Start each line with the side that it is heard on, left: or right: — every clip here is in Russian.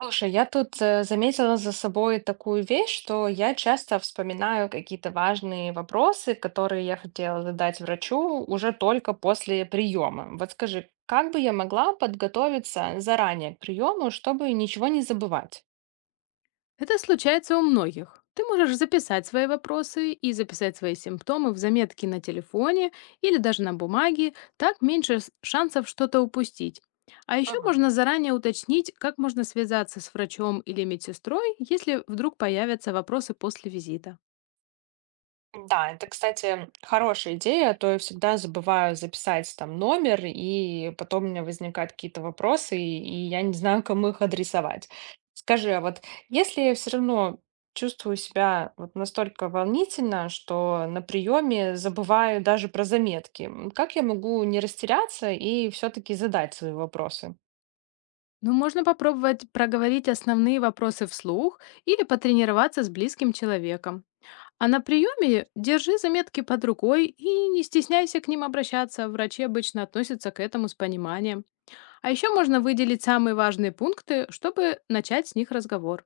right: Слушай, я тут заметила за собой такую вещь, что я часто вспоминаю какие-то важные вопросы, которые я хотела задать врачу уже только после приема. Вот скажи, как бы я могла подготовиться заранее к приему, чтобы ничего не забывать?
left: Это случается у многих. Ты можешь записать свои вопросы и записать свои симптомы в заметки на телефоне или даже на бумаге, так меньше шансов что-то упустить. А еще можно заранее уточнить, как можно связаться с врачом или медсестрой, если вдруг появятся вопросы после визита.
right: Да, это, кстати, хорошая идея, а то я всегда забываю записать там номер, и потом у меня возникают какие-то вопросы, и я не знаю, кому их адресовать. Скажи, а вот если я все равно чувствую себя вот настолько волнительно, что на приеме забываю даже про заметки, как я могу не растеряться и все-таки задать свои вопросы?
left: Ну, можно попробовать проговорить основные вопросы вслух или потренироваться с близким человеком. А на приеме держи заметки под рукой и не стесняйся к ним обращаться. Врачи обычно относятся к этому с пониманием. А еще можно
right: Ага.
left: выделить самые важные пункты, чтобы начать с них разговор.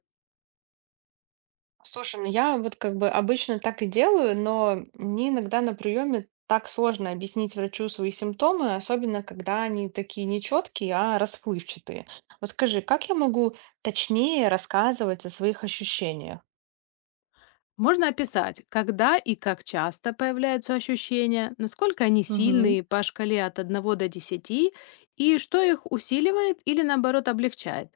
right: Слушай, ну я вот как бы обычно так и делаю, но мне иногда на приеме так сложно объяснить врачу свои симптомы, особенно когда они такие нечеткие, а расплывчатые. Вот скажи, как я могу точнее рассказывать о своих ощущениях?
left: Можно описать, когда и как часто появляются ощущения, насколько они
right: Угу.
left: сильные по шкале от одного до десяти и что их усиливает или наоборот облегчает.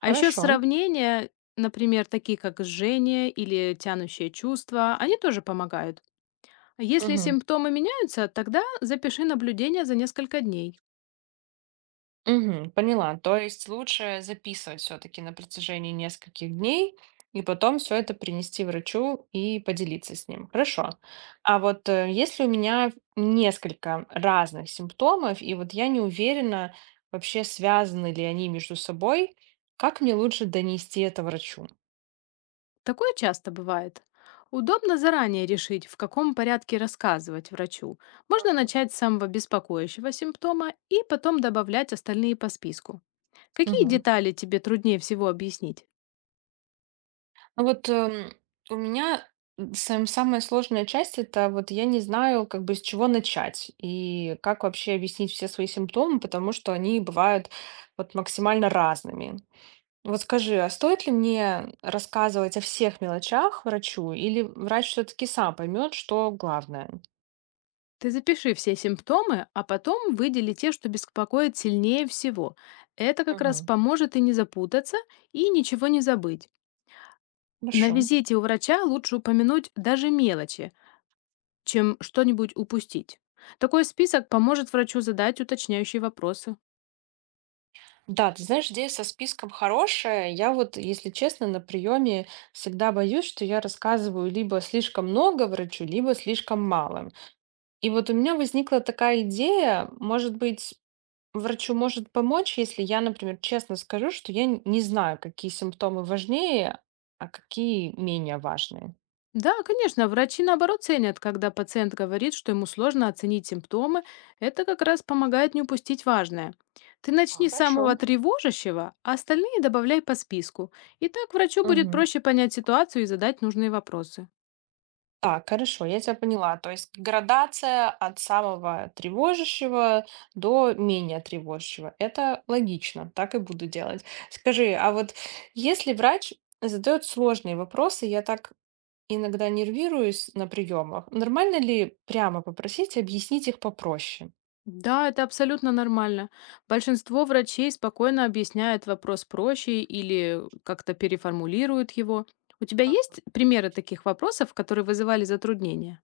left: А еще
right: Хорошо.
left: сравнения, например, такие как жжение или тянущие чувства, они тоже помогают. Если
right: Мгм.
left: симптомы меняются, тогда запиши наблюдение за несколько дней.
right: Мгм. Поняла. То есть лучше записывать все-таки на протяжении нескольких дней и потом все это принести врачу и поделиться с ним. Хорошо. А вот если у меня несколько разных симптомов, и вот я не уверена, вообще связаны ли они между собой, как мне лучше донести это врачу?
left: Такое часто бывает. Удобно заранее решить, в каком порядке рассказывать врачу. Можно
right: Мгм.
left: начать с самого беспокоящего симптома и потом добавлять остальные по списку. Какие
right: Мгм.
left: детали тебе труднее всего объяснить?
right: Ну вот, у меня самая сложная часть — это вот я не знаю, как бы, с чего начать и как вообще объяснить все свои симптомы, потому что они бывают вот максимально разными. Вот скажи, а стоит ли мне рассказывать о всех мелочах врачу или врач все-таки сам поймет, что главное?
left: Ты запиши все симптомы, а потом выдели те, что беспокоит сильнее всего. Это как раз
right: Мгм.
left: поможет и не запутаться, и ничего не забыть. На
right: Хорошо.
left: визите у врача лучше упомянуть даже мелочи, чем что-нибудь упустить. Такой список поможет врачу задать уточняющие вопросы.
right: Да, ты знаешь, идея со списком хорошая. Я вот, если честно, на приеме всегда боюсь, что я рассказываю либо слишком много врачу, либо слишком мало. И вот у меня возникла такая идея, может быть, врачу может помочь, если я, например, честно скажу, что я не знаю, какие симптомы важнее, а какие менее важные.
left: Да, конечно, врачи наоборот ценят, когда пациент говорит, что ему сложно оценить симптомы. Это как раз помогает не упустить важное. Ты начни с
right: Хорошо.
left: самого тревожащего, а остальные добавляй по списку. И так врачу будет
right: Мгм.
left: проще понять ситуацию и задать нужные вопросы.
right: Так, хорошо, я тебя поняла. То есть градация от самого тревожащего до менее тревожащего. Это логично, так и буду делать. Скажи, а вот если врач задает сложные вопросы, я так иногда нервируюсь на приемах. Нормально ли прямо попросить объяснить их попроще?
left: Да, это абсолютно нормально. Большинство врачей спокойно объясняют вопрос проще или как-то переформулируют его. У тебя
right: Мгм.
left: есть примеры таких вопросов, которые вызывали затруднения?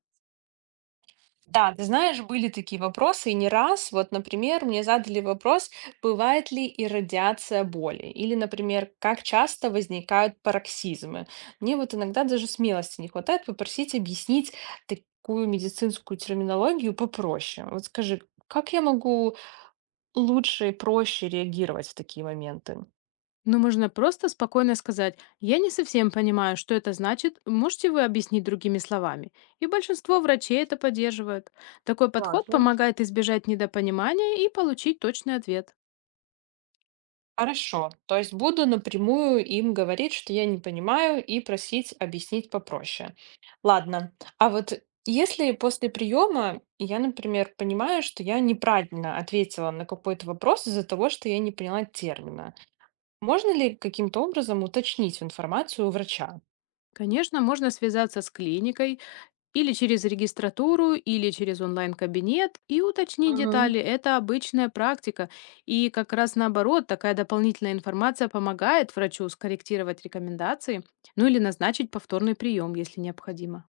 right: Да, ты знаешь, были такие вопросы, и не раз. Вот, например, мне задали вопрос, бывает ли и радиация боли? Или, например, как часто возникают пароксизмы? Мне вот иногда даже смелости не хватает попросить объяснить такую медицинскую терминологию попроще. Вот скажи, как я могу лучше и проще реагировать в такие моменты?
left: Ну, можно просто спокойно сказать, я не совсем понимаю, что это значит, можете вы объяснить другими словами? И большинство врачей это поддерживают. Такой подход
right: Ладно.
left: помогает избежать недопонимания и получить точный ответ.
right: Хорошо. То есть буду напрямую им говорить, что я не понимаю, и просить объяснить попроще. Ладно. А вот если после приема я, например, понимаю, что я неправильно ответила на какой-то вопрос из-за того, что я не поняла термина, можно ли каким-то образом уточнить информацию у врача?
left: Конечно, можно связаться с клиникой или через регистратуру, или через онлайн-кабинет и уточнить
right: Мгм.
left: детали. Это обычная практика. И как раз наоборот, такая дополнительная информация помогает врачу скорректировать рекомендации, ну или назначить повторный прием, если необходимо.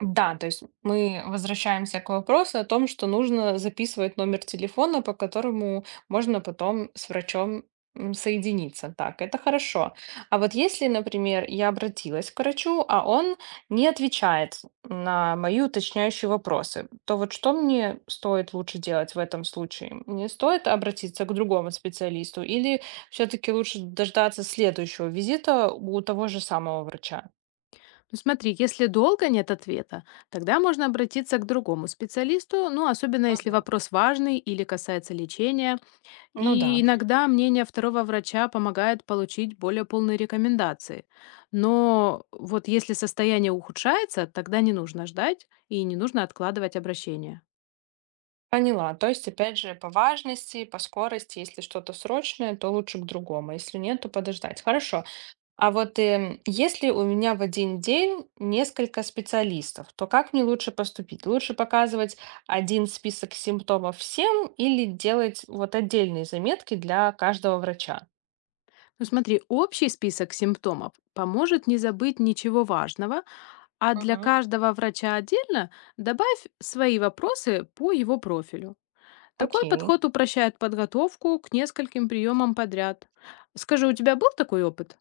right: Да, то есть мы возвращаемся к вопросу о том, что нужно записывать номер телефона, по которому можно потом с врачом соединиться. Так, это хорошо. А вот если, например, я обратилась к врачу, а он не отвечает на мои уточняющие вопросы, то вот что мне стоит лучше делать в этом случае? Мне стоит обратиться к другому специалисту или все-таки лучше дождаться следующего визита у того же самого врача?
left: Ну, смотри, если долго нет ответа, тогда можно обратиться к другому специалисту, ну, особенно если
right: Мгм.
left: вопрос важный или касается лечения.
right: Ну да.
left: И иногда мнение второго врача помогает получить более полные рекомендации. Но вот если состояние ухудшается, тогда не нужно ждать и не нужно откладывать обращение.
right: Поняла. То есть, опять же, по важности, по скорости, если что-то срочное, то лучше к другому, если нет, то подождать. Хорошо. А вот если у меня в один день несколько специалистов, то как мне лучше поступить? Лучше показывать один список симптомов всем или делать вот отдельные заметки для каждого врача?
left: Ну, смотри, общий список симптомов поможет не забыть ничего важного, а для
right: Мгм.
left: каждого врача отдельно добавь свои вопросы по его профилю. Такой
right: Окей.
left: подход упрощает подготовку к нескольким приемам подряд. Скажи, у тебя был такой опыт?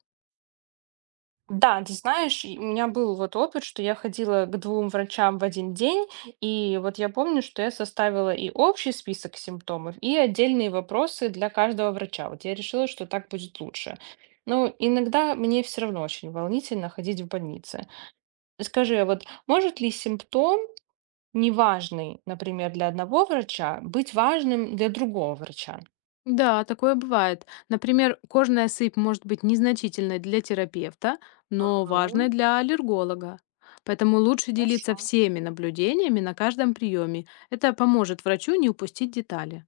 right: Да, ты знаешь, и у меня был вот опыт, что я ходила к двум врачам в один день, и вот я помню, что я составила и общий список симптомов, и отдельные вопросы для каждого врача. Вот я решила, что так будет лучше. Но иногда мне все равно очень волнительно ходить в больнице. Скажи, а вот может ли симптом, неважный, например, для одного врача, быть важным для другого врача?
left: Да, такое бывает. Например, кожная сыпь может быть незначительной для терапевта, но важной
right: Мгм.
left: для аллерголога. Поэтому лучше делиться
right: Хорошо.
left: всеми наблюдениями на каждом приеме. Это поможет врачу не упустить детали.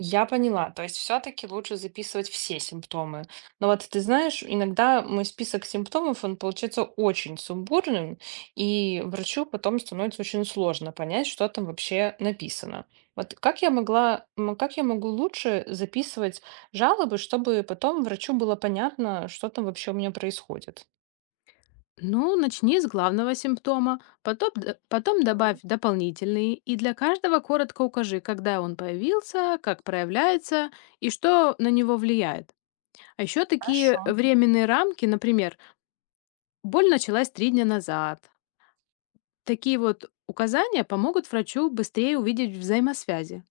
right: Я поняла, то есть все-таки лучше записывать все симптомы. Но вот ты знаешь, иногда мой список симптомов, он получается очень сумбурным, и врачу потом становится очень сложно понять, что там вообще написано. Вот как я могу лучше записывать жалобы, чтобы потом врачу было понятно, что там вообще у меня происходит?
left: Ну, начни с главного симптома, потом, потом добавь
right: Мгм.
left: дополнительные и для каждого коротко укажи, когда он появился, как проявляется и что на него влияет. А еще
right: Хорошо.
left: такие временные рамки, например, боль началась 3 дня назад. Такие вот указания помогут врачу быстрее увидеть взаимосвязи.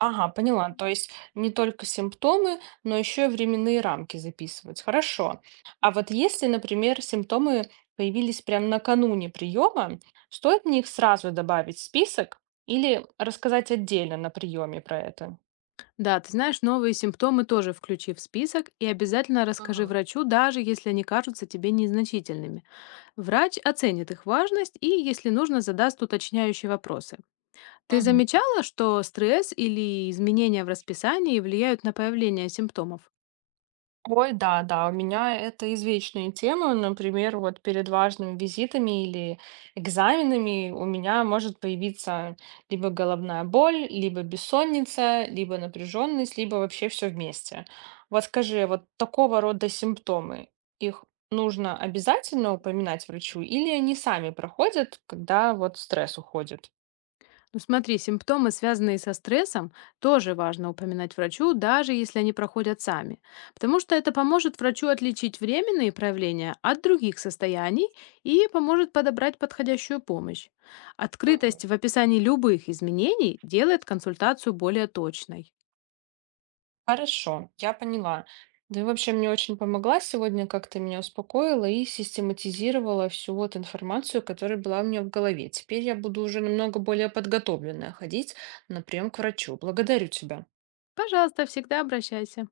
right: Ага, поняла. То есть не только симптомы, но еще и временные рамки записывать. Хорошо. А вот если, например, симптомы появились прямо накануне приема, стоит в них сразу добавить в список или рассказать отдельно на приеме про это?
left: Да, ты знаешь, новые симптомы тоже включи в список и обязательно расскажи
right: Ага.
left: врачу, даже если они кажутся тебе незначительными. Врач оценит их важность и, если нужно, задаст уточняющие вопросы. Ты
right: Мгм.
left: замечала, что стресс или изменения в расписании влияют на появление симптомов?
right: Ой, да, да, у меня это извечная тема. Например, вот перед важными визитами или экзаменами у меня может появиться либо головная боль, либо бессонница, либо напряженность, либо вообще все вместе. Вот скажи, вот такого рода симптомы, их нужно обязательно упоминать врачу, или они сами проходят, когда вот стресс уходит?
left: Ну смотри, симптомы, связанные со стрессом, тоже важно упоминать врачу, даже если они проходят сами, потому что это поможет врачу отличить временные проявления от других состояний и поможет подобрать подходящую помощь. Открытость в описании любых изменений делает консультацию более точной.
right: Хорошо, я поняла. Да и вообще мне очень помогла сегодня, как ты меня успокоила и систематизировала всю вот информацию, которая была у меня в голове. Теперь я буду уже намного более подготовленная ходить на прием к врачу. Благодарю тебя.
left: Пожалуйста, всегда обращайся.